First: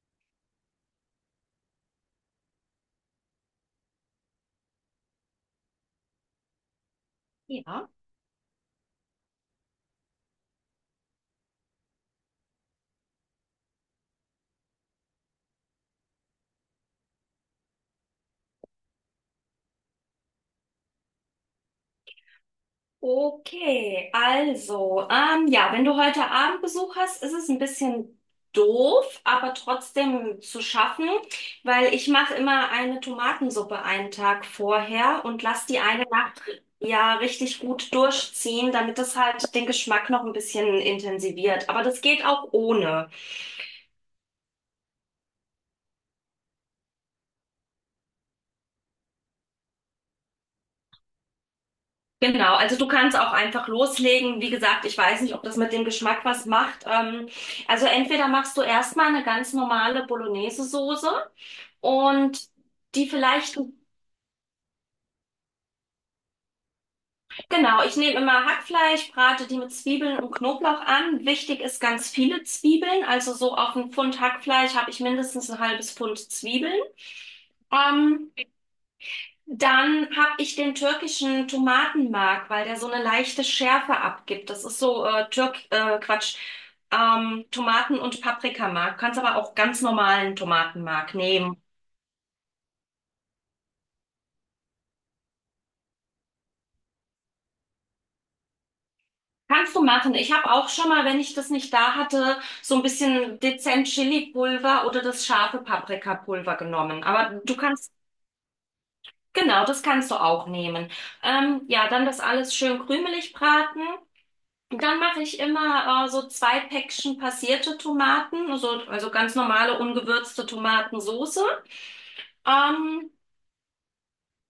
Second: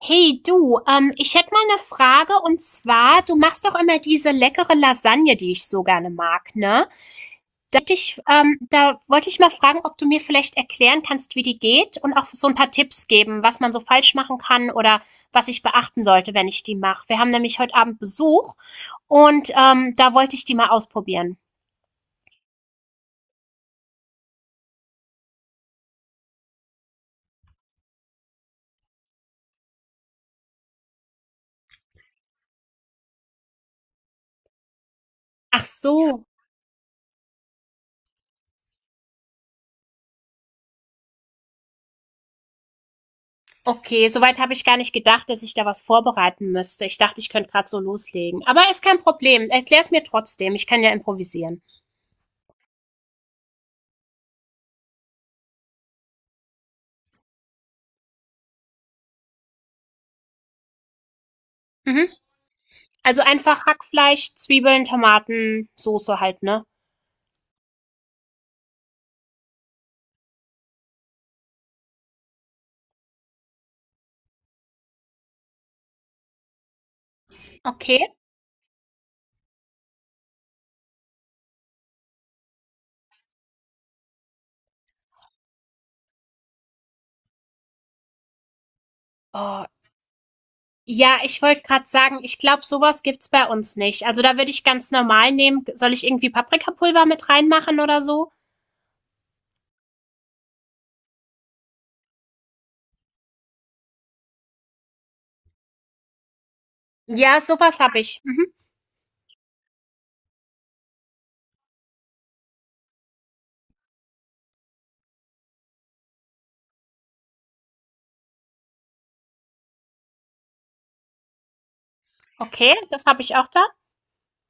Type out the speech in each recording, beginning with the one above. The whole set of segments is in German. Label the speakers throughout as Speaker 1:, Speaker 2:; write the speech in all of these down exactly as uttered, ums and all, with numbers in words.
Speaker 1: Hey du, ähm, ich hätte mal eine Frage und zwar, du machst doch immer diese leckere Lasagne, die ich so gerne mag, ne? Da
Speaker 2: Ja.
Speaker 1: hätte ich ähm, da wollte ich mal fragen, ob du mir vielleicht erklären kannst, wie die geht und auch so ein paar Tipps geben, was man so falsch machen kann oder was ich beachten sollte, wenn ich die mache. Wir haben nämlich heute Abend Besuch und, ähm, da wollte ich die mal ausprobieren.
Speaker 2: Okay, also, ähm, ja, wenn du heute Abend Besuch hast, ist es ein bisschen doof, aber trotzdem zu schaffen, weil ich mache immer eine Tomatensuppe einen Tag vorher und
Speaker 1: Ach
Speaker 2: lass die eine
Speaker 1: so.
Speaker 2: Nacht ja richtig gut durchziehen, damit das halt den Geschmack noch ein bisschen intensiviert. Aber das geht auch ohne.
Speaker 1: Okay, soweit habe ich gar nicht gedacht, dass ich da was vorbereiten müsste. Ich dachte, ich könnte gerade so loslegen. Aber ist kein Problem. Erklär es mir trotzdem. Ich kann ja improvisieren.
Speaker 2: Genau, also du kannst auch einfach loslegen. Wie gesagt, ich weiß nicht, ob das mit dem Geschmack was macht. Ähm, also entweder machst du erstmal eine ganz normale Bolognese-Soße
Speaker 1: Mhm.
Speaker 2: und die
Speaker 1: Also
Speaker 2: vielleicht,
Speaker 1: einfach Hackfleisch, Zwiebeln, Tomaten, Soße halt, ne?
Speaker 2: genau, ich nehme immer Hackfleisch, brate die mit Zwiebeln und Knoblauch an. Wichtig ist ganz viele Zwiebeln, also so auf ein Pfund Hackfleisch habe ich mindestens ein halbes Pfund Zwiebeln.
Speaker 1: Okay.
Speaker 2: Ähm, Dann habe ich den türkischen Tomatenmark, weil der so eine leichte Schärfe abgibt. Das ist so äh, Türk, äh, Quatsch, ähm, Tomaten- und Paprikamark. Kannst aber auch
Speaker 1: Oh,
Speaker 2: ganz normalen Tomatenmark
Speaker 1: ja, ich
Speaker 2: nehmen.
Speaker 1: wollte gerade sagen, ich glaube, sowas gibt's bei uns nicht. Also da würde ich ganz normal nehmen. Soll ich irgendwie Paprikapulver mit reinmachen oder so?
Speaker 2: Kannst du machen. Ich habe auch schon mal, wenn ich das nicht da hatte, so ein bisschen dezent Chili-Pulver oder das scharfe Paprikapulver genommen.
Speaker 1: Ja,
Speaker 2: Aber du
Speaker 1: sowas
Speaker 2: kannst,
Speaker 1: habe ich. Mhm.
Speaker 2: genau, das kannst du auch nehmen. Ähm, ja, dann das alles schön krümelig braten. Dann mache ich immer äh, so zwei Päckchen passierte Tomaten, also, also ganz normale ungewürzte Tomatensoße.
Speaker 1: Okay, das
Speaker 2: Ähm,
Speaker 1: habe ich auch da.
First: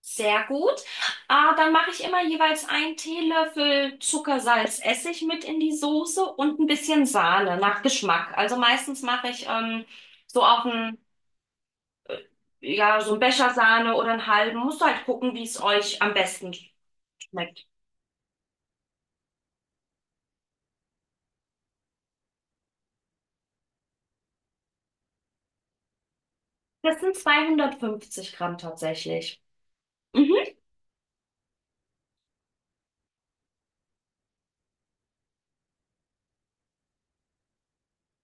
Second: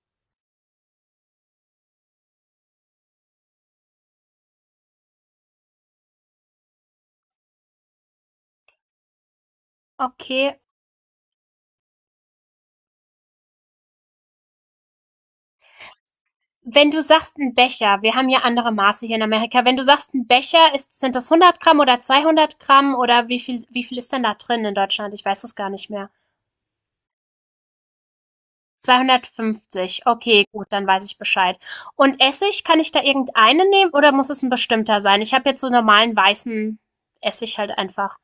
Speaker 2: Sehr gut. Äh, dann mache ich immer jeweils einen Teelöffel Zucker, Salz, Essig mit in die Soße und ein bisschen Sahne nach Geschmack. Also meistens mache ich ähm, so
Speaker 1: Okay,
Speaker 2: auf einen, ja, so einen Becher Sahne oder einen halben. Musst halt gucken, wie es euch am besten
Speaker 1: wenn du sagst ein
Speaker 2: schmeckt.
Speaker 1: Becher, wir haben ja andere Maße hier in Amerika, wenn du sagst ein Becher, ist, sind das hundert Gramm oder zweihundert Gramm oder wie viel, wie viel ist denn da drin in Deutschland? Ich weiß es gar nicht mehr.
Speaker 2: Das sind zweihundertfünfzig Gramm tatsächlich.
Speaker 1: zweihundertfünfzig,
Speaker 2: Mhm.
Speaker 1: okay, gut, dann weiß ich Bescheid. Und Essig, kann ich da irgendeinen nehmen oder muss es ein bestimmter sein? Ich habe jetzt so normalen weißen Essig halt einfach.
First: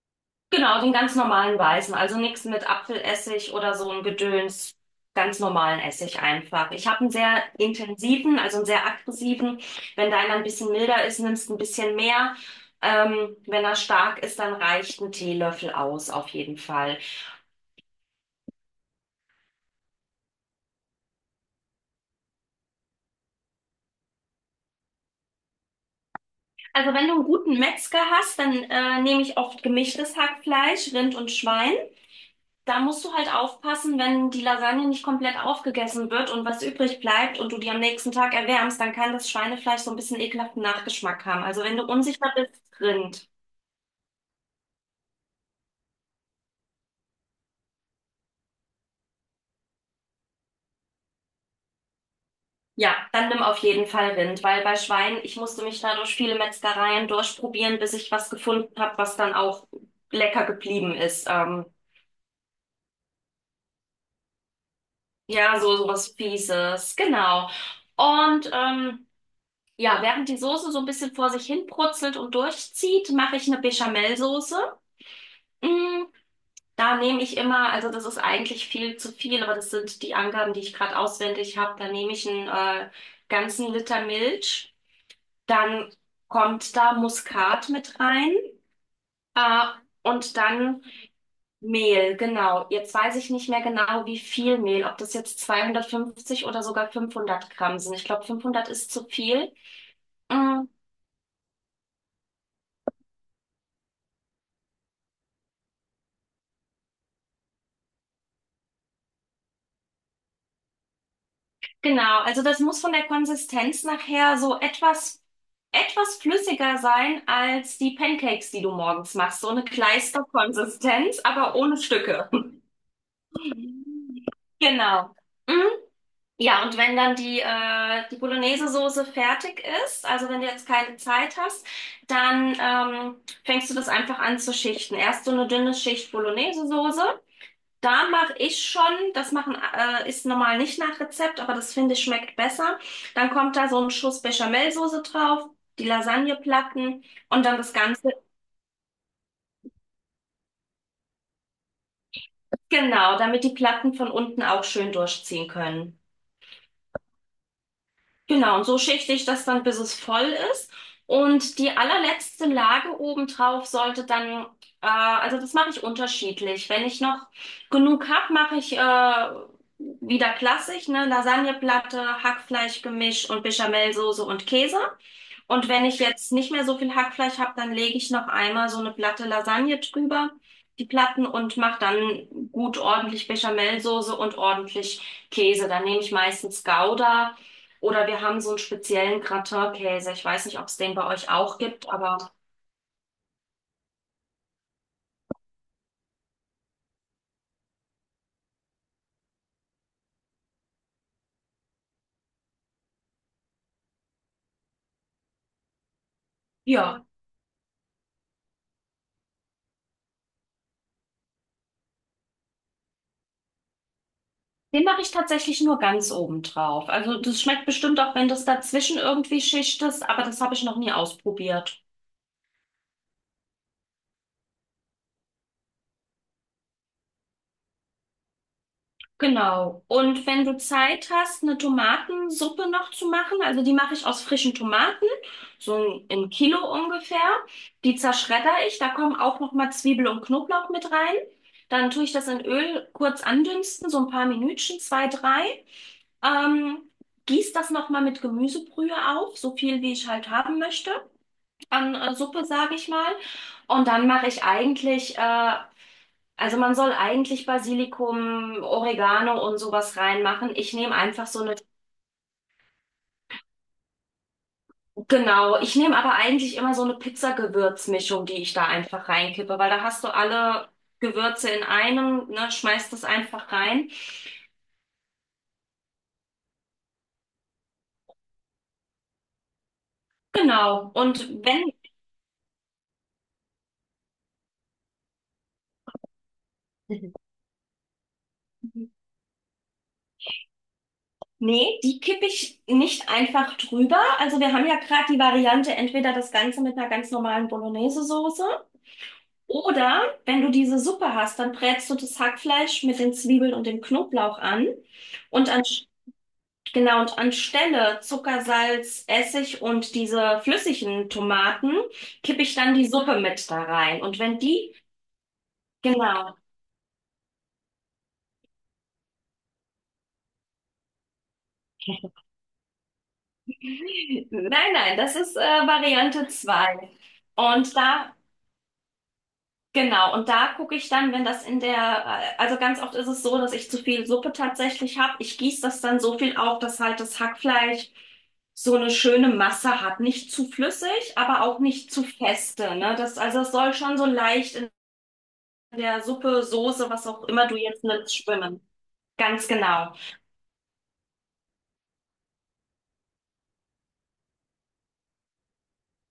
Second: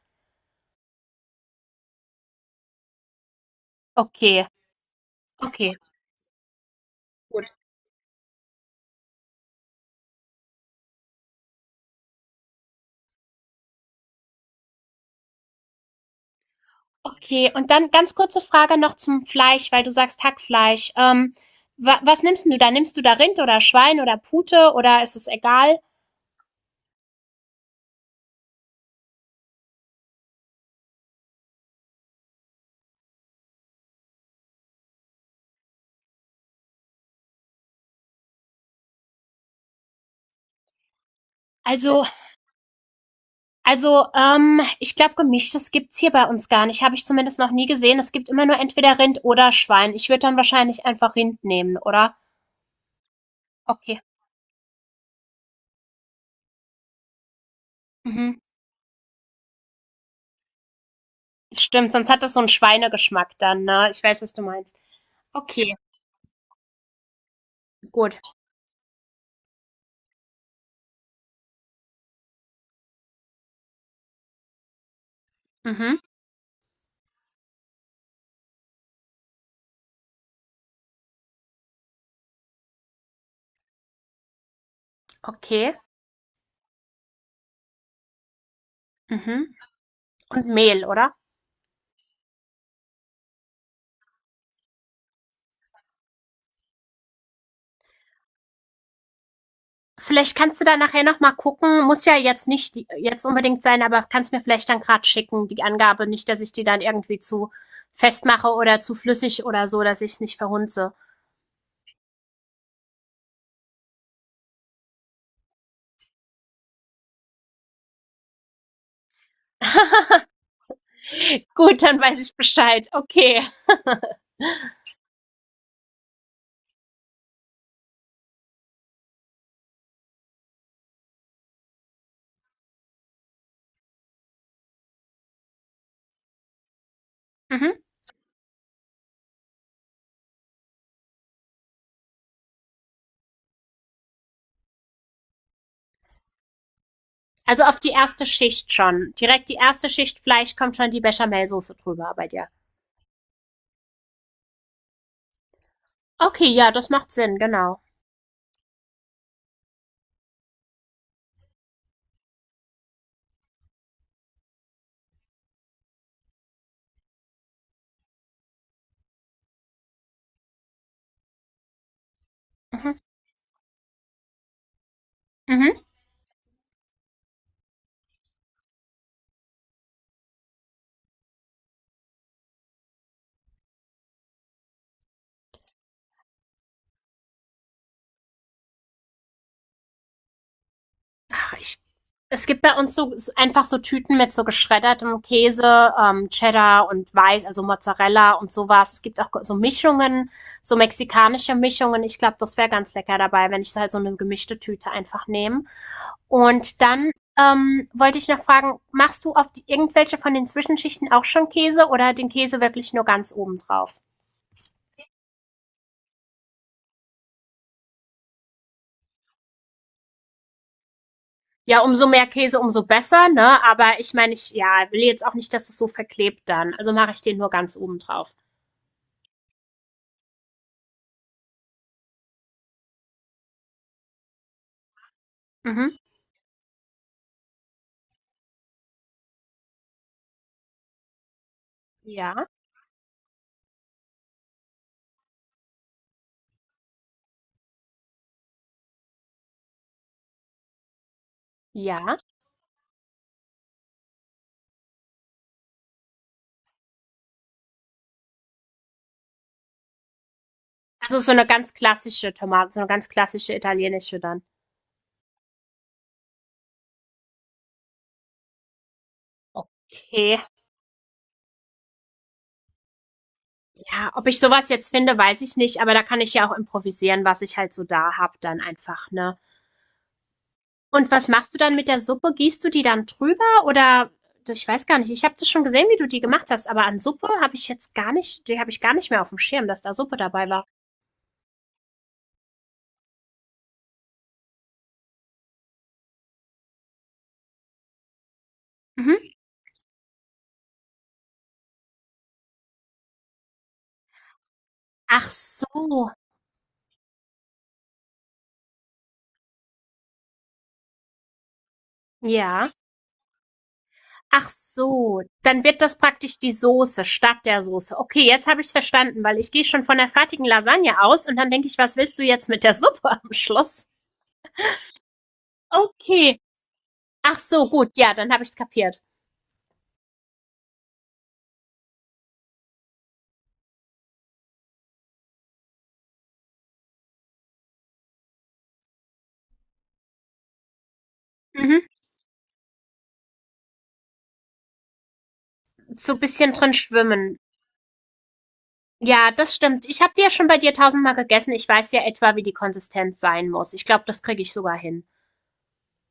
Speaker 2: Genau, den ganz normalen weißen, also nichts mit Apfelessig oder so ein
Speaker 1: Okay,
Speaker 2: Gedöns, ganz
Speaker 1: okay,
Speaker 2: normalen Essig einfach. Ich habe einen sehr
Speaker 1: gut.
Speaker 2: intensiven, also einen sehr aggressiven. Wenn deiner ein bisschen milder ist, nimmst du ein bisschen mehr. Ähm, wenn er stark ist, dann reicht ein Teelöffel aus, auf jeden Fall.
Speaker 1: Okay, und dann ganz kurze Frage noch zum Fleisch, weil du sagst Hackfleisch. Ähm, wa was nimmst denn du da? Nimmst du da Rind oder Schwein oder Pute oder ist es egal?
Speaker 2: Also wenn du einen guten Metzger hast, dann äh, nehme ich oft gemischtes Hackfleisch, Rind und Schwein. Da musst du halt aufpassen, wenn die Lasagne nicht komplett aufgegessen wird und was übrig bleibt und du die am nächsten Tag erwärmst, dann kann das Schweinefleisch so ein bisschen ekelhaften Nachgeschmack haben. Also wenn du
Speaker 1: Also,
Speaker 2: unsicher bist, Rind.
Speaker 1: also, ähm, ich glaube, gemischtes gibt's hier bei uns gar nicht. Habe ich zumindest noch nie gesehen. Es gibt immer nur entweder Rind oder Schwein. Ich würde dann wahrscheinlich einfach Rind nehmen, oder?
Speaker 2: Ja, dann nimm auf jeden
Speaker 1: Okay.
Speaker 2: Fall Rind, weil bei Schwein, ich musste mich da durch viele Metzgereien durchprobieren, bis ich was
Speaker 1: Mhm.
Speaker 2: gefunden habe, was dann auch lecker geblieben ist. Ähm,
Speaker 1: Stimmt, sonst hat das so einen Schweinegeschmack dann, ne? Ich weiß, was du meinst.
Speaker 2: ja,
Speaker 1: Okay,
Speaker 2: so, so was Fieses, genau.
Speaker 1: gut.
Speaker 2: Und ähm, ja, während die Soße so ein bisschen vor sich hin brutzelt und durchzieht, mache ich eine Bechamelsoße.
Speaker 1: Mhm.
Speaker 2: Mm. Da nehme ich immer, also das ist eigentlich viel zu viel, aber das sind die Angaben, die ich gerade auswendig habe. Da nehme ich einen äh, ganzen Liter Milch,
Speaker 1: Okay.
Speaker 2: dann kommt da Muskat mit rein,
Speaker 1: Mhm.
Speaker 2: äh, und
Speaker 1: Und
Speaker 2: dann
Speaker 1: Mehl, oder?
Speaker 2: Mehl, genau. Jetzt weiß ich nicht mehr genau, wie viel Mehl, ob das jetzt zweihundertfünfzig oder sogar fünfhundert Gramm sind. Ich glaube, fünfhundert ist zu viel.
Speaker 1: Vielleicht kannst du
Speaker 2: Mm.
Speaker 1: da nachher noch mal gucken. Muss ja jetzt nicht die- jetzt unbedingt sein, aber kannst mir vielleicht dann gerade schicken, die Angabe. Nicht, dass ich die dann irgendwie zu festmache oder zu flüssig oder so, dass ich es nicht verhunze.
Speaker 2: Genau, also das muss von der Konsistenz nachher so etwas, etwas flüssiger sein als die Pancakes, die du morgens machst. So eine Kleisterkonsistenz, aber ohne
Speaker 1: Gut, dann weiß
Speaker 2: Stücke.
Speaker 1: ich Bescheid. Okay.
Speaker 2: Genau. Mhm. Ja, und wenn dann die, äh, die Bolognese-Soße fertig ist, also wenn du jetzt keine Zeit hast, dann ähm, fängst du das einfach an zu schichten. Erst so eine dünne Schicht Bolognese-Soße,
Speaker 1: Mhm.
Speaker 2: da mache ich schon, das machen äh, ist normal nicht nach Rezept, aber das finde ich schmeckt besser. Dann kommt da so ein Schuss Bechamelsoße drauf, die Lasagneplatten und dann
Speaker 1: Also
Speaker 2: das
Speaker 1: auf die
Speaker 2: Ganze,
Speaker 1: erste Schicht schon. Direkt die erste Schicht Fleisch kommt schon die Bechamelsoße drüber bei dir.
Speaker 2: genau, damit die Platten von unten auch schön durchziehen können.
Speaker 1: Okay, ja, das macht Sinn, genau.
Speaker 2: Genau, und so schichte ich das dann, bis es voll ist. Und die allerletzte Lage obendrauf sollte dann, äh, also das mache ich unterschiedlich. Wenn ich noch genug habe, mache ich äh, wieder klassisch, ne, Lasagneplatte,
Speaker 1: Mhm.
Speaker 2: Hackfleischgemisch und Bechamelsoße und Käse. Und
Speaker 1: Mhm.
Speaker 2: wenn ich jetzt nicht mehr so viel Hackfleisch habe, dann lege ich noch einmal so eine Platte Lasagne drüber, die Platten, und mache dann gut ordentlich Bechamelsoße und ordentlich Käse. Dann nehme ich meistens Gouda oder wir haben so einen speziellen Gratin-Käse. Ich weiß nicht, ob es den bei euch auch
Speaker 1: ich,
Speaker 2: gibt, aber
Speaker 1: es gibt bei uns so einfach so Tüten mit so geschreddertem Käse, ähm, Cheddar und Weiß, also Mozzarella und sowas. Es gibt auch so Mischungen, so mexikanische Mischungen. Ich glaube, das wäre ganz lecker dabei, wenn ich so halt so eine gemischte Tüte einfach nehme. Und
Speaker 2: ja,
Speaker 1: dann ähm, wollte ich noch fragen, machst du auf die, irgendwelche von den Zwischenschichten auch schon Käse oder den Käse wirklich nur ganz oben drauf?
Speaker 2: den mache ich tatsächlich nur ganz oben drauf. Also das schmeckt bestimmt auch, wenn das dazwischen irgendwie Schicht ist, aber das habe ich noch nie
Speaker 1: Ja,
Speaker 2: ausprobiert.
Speaker 1: umso mehr Käse, umso besser, ne? Aber ich meine, ich ja, will jetzt auch nicht, dass es so verklebt dann. Also mache ich den nur ganz oben drauf.
Speaker 2: Genau. Und wenn du Zeit hast, eine Tomatensuppe noch zu machen, also die mache ich aus frischen Tomaten,
Speaker 1: Mhm.
Speaker 2: so ein, ein Kilo ungefähr. Die zerschredder ich, da kommen auch noch mal Zwiebel und Knoblauch mit rein. Dann tue ich das in
Speaker 1: Ja.
Speaker 2: Öl kurz andünsten, so ein paar Minütchen, zwei, drei. Ähm, Gieß das noch mal mit Gemüsebrühe auf, so viel wie ich halt haben möchte an
Speaker 1: Ja.
Speaker 2: äh, Suppe, sage ich mal. Und dann mache ich eigentlich äh, also man soll eigentlich Basilikum, Oregano und sowas reinmachen. Ich nehme
Speaker 1: Also,
Speaker 2: einfach
Speaker 1: so
Speaker 2: so
Speaker 1: eine
Speaker 2: eine,
Speaker 1: ganz klassische Tomate so eine ganz klassische italienische dann.
Speaker 2: genau, ich nehme aber eigentlich immer so eine Pizzagewürzmischung, die ich da einfach reinkippe, weil da hast du
Speaker 1: Okay.
Speaker 2: alle Gewürze in einem, ne, schmeißt das einfach rein.
Speaker 1: Ja, ob ich sowas jetzt finde, weiß ich nicht, aber da kann ich ja auch improvisieren, was ich halt so da hab dann einfach, ne?
Speaker 2: Genau.
Speaker 1: Und was
Speaker 2: Und
Speaker 1: machst du
Speaker 2: wenn,
Speaker 1: dann mit der Suppe? Gießt du die dann drüber oder ich weiß gar nicht. Ich habe das schon gesehen, wie du die gemacht hast, aber an Suppe habe ich jetzt gar nicht die habe ich gar nicht mehr auf dem Schirm, dass da Suppe dabei war.
Speaker 2: nee, die kippe ich nicht einfach drüber. Also wir haben ja gerade die Variante, entweder das Ganze mit einer ganz normalen Bolognese-Soße.
Speaker 1: Mhm.
Speaker 2: Oder wenn du diese Suppe hast, dann brätst du das Hackfleisch mit den Zwiebeln und dem Knoblauch an
Speaker 1: Ach
Speaker 2: und an,
Speaker 1: so.
Speaker 2: genau, und anstelle Zucker, Salz, Essig und diese flüssigen Tomaten kippe ich
Speaker 1: Ja.
Speaker 2: dann die Suppe mit da rein. Und wenn
Speaker 1: Ach
Speaker 2: die,
Speaker 1: so, dann wird das
Speaker 2: genau,
Speaker 1: praktisch die Soße statt der Soße. Okay, jetzt habe ich es verstanden, weil ich gehe schon von der fertigen Lasagne aus und dann denke ich, was willst du jetzt mit der Suppe am Schluss?
Speaker 2: nein, nein, das ist äh, Variante
Speaker 1: Okay.
Speaker 2: zwei.
Speaker 1: Ach so,
Speaker 2: Und
Speaker 1: gut,
Speaker 2: da
Speaker 1: ja, dann habe ich es kapiert.
Speaker 2: Genau, und da gucke ich dann, wenn das in der, äh, also ganz oft ist es so, dass ich zu viel Suppe tatsächlich habe. Ich gieße das dann so viel auf, dass halt das Hackfleisch so eine schöne Masse hat. Nicht zu flüssig, aber auch
Speaker 1: Mhm.
Speaker 2: nicht zu feste, ne? Das, also es soll schon so leicht in der
Speaker 1: So ein
Speaker 2: Suppe,
Speaker 1: bisschen drin
Speaker 2: Soße, was auch
Speaker 1: schwimmen.
Speaker 2: immer du jetzt nimmst, schwimmen.
Speaker 1: Ja,
Speaker 2: Ganz
Speaker 1: das stimmt.
Speaker 2: genau.
Speaker 1: Ich habe die ja schon bei dir tausendmal gegessen. Ich weiß ja etwa, wie die Konsistenz sein muss. Ich glaube, das kriege ich sogar hin.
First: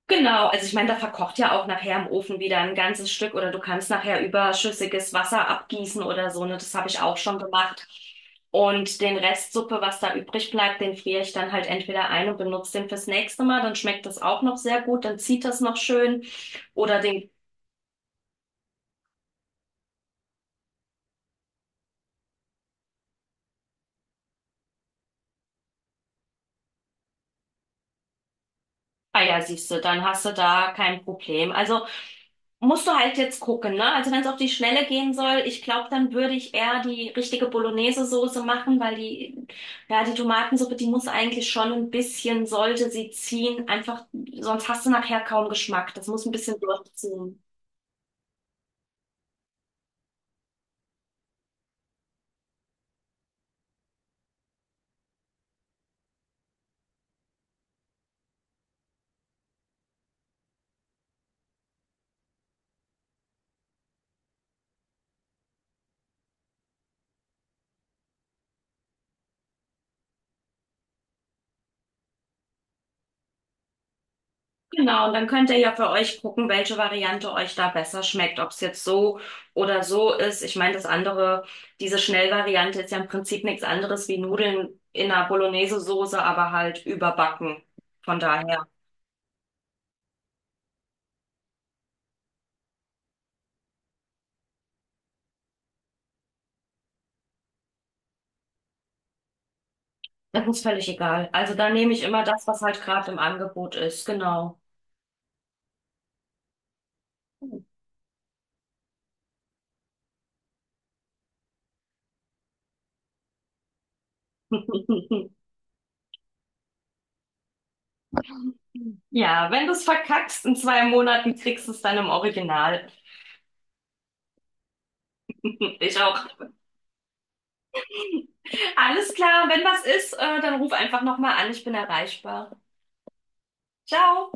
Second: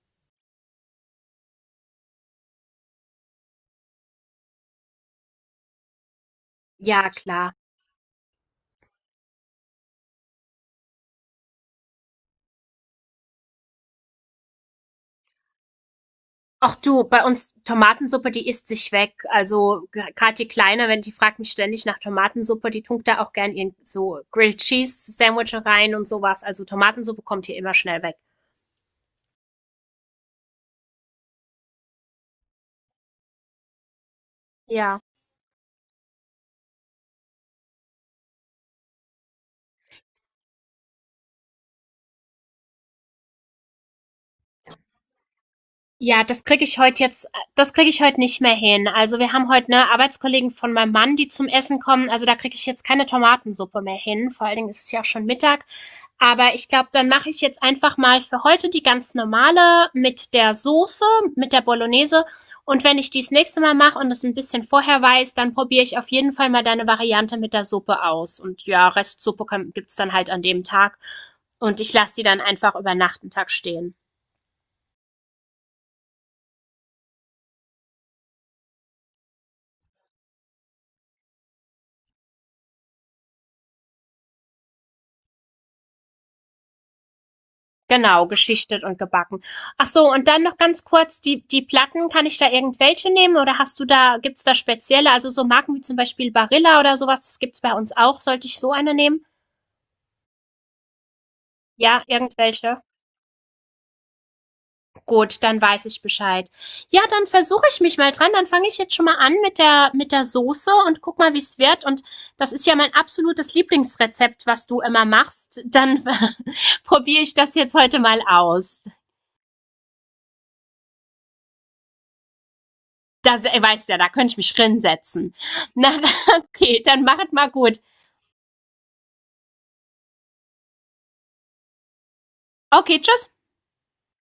Speaker 2: Genau, also ich meine, da verkocht ja auch nachher im Ofen wieder ein ganzes Stück oder du kannst nachher überschüssiges Wasser abgießen oder so, ne? Das habe ich
Speaker 1: Ja,
Speaker 2: auch schon
Speaker 1: klar.
Speaker 2: gemacht. Und den Rest Suppe, was da übrig bleibt, den friere ich dann halt entweder ein und benutze den fürs nächste Mal, dann schmeckt das auch noch sehr gut, dann zieht das noch schön.
Speaker 1: Ach
Speaker 2: Oder
Speaker 1: du, bei
Speaker 2: den
Speaker 1: uns Tomatensuppe, die isst sich weg. Also gerade die Kleine, wenn die fragt mich ständig nach Tomatensuppe, die tunkt da auch gern ihren so Grilled Cheese Sandwich rein und sowas. Also Tomatensuppe kommt hier immer schnell weg.
Speaker 2: Ah ja, siehst du, dann hast du da kein Problem. Also musst du halt jetzt gucken, ne? Also wenn es auf die Schnelle
Speaker 1: Ja.
Speaker 2: gehen soll, ich glaube, dann würde ich eher die richtige Bolognese-Soße machen, weil die, ja, die Tomatensuppe, die muss eigentlich schon ein bisschen, sollte sie ziehen, einfach, sonst hast du nachher kaum Geschmack. Das
Speaker 1: Ja,
Speaker 2: muss ein
Speaker 1: das
Speaker 2: bisschen
Speaker 1: kriege ich heute jetzt
Speaker 2: durchziehen.
Speaker 1: das kriege ich heute nicht mehr hin. Also, wir haben heute ne, Arbeitskollegen von meinem Mann, die zum Essen kommen. Also, da kriege ich jetzt keine Tomatensuppe mehr hin. Vor allen Dingen ist es ja auch schon Mittag. Aber ich glaube, dann mache ich jetzt einfach mal für heute die ganz normale mit der Soße, mit der Bolognese. Und wenn ich die's nächste Mal mache und es ein bisschen vorher weiß, dann probiere ich auf jeden Fall mal deine Variante mit der Suppe aus. Und ja, Restsuppe kann gibt's dann halt an dem Tag. Und ich lasse die dann einfach über Nacht 'n Tag stehen.
Speaker 2: Genau, und dann könnt ihr ja für euch gucken, welche Variante euch da besser schmeckt, ob es jetzt so oder so ist. Ich meine, das andere, diese Schnellvariante ist ja im Prinzip nichts anderes wie Nudeln in einer Bolognese-Soße, aber halt überbacken. Von
Speaker 1: Genau,
Speaker 2: daher,
Speaker 1: geschichtet und gebacken. Ach so, und dann noch ganz kurz, die, die Platten, kann ich da irgendwelche nehmen oder hast du da, gibt's da spezielle, also so Marken wie zum Beispiel Barilla oder sowas, das gibt's bei uns auch. Sollte ich so eine nehmen?
Speaker 2: das ist völlig egal. Also da nehme
Speaker 1: Ja,
Speaker 2: ich immer das, was
Speaker 1: irgendwelche.
Speaker 2: halt gerade im Angebot ist, genau.
Speaker 1: Gut, dann weiß ich Bescheid. Ja, dann versuche ich mich mal dran. Dann fange ich jetzt schon mal an mit der, mit der Soße und guck mal, wie's wird. Und das ist ja mein absolutes Lieblingsrezept, was du immer machst. Dann probiere ich das jetzt heute mal aus.
Speaker 2: Ja, wenn du es verkackst, in zwei Monaten kriegst du es dann im Original.
Speaker 1: Das, äh, weißt ja, da könnte ich mich drin setzen. Na,
Speaker 2: Ich auch.
Speaker 1: okay, dann macht mal gut.
Speaker 2: Alles klar, wenn was ist, äh, dann ruf einfach nochmal an, ich bin erreichbar.
Speaker 1: Okay, tschüss.
Speaker 2: Ciao.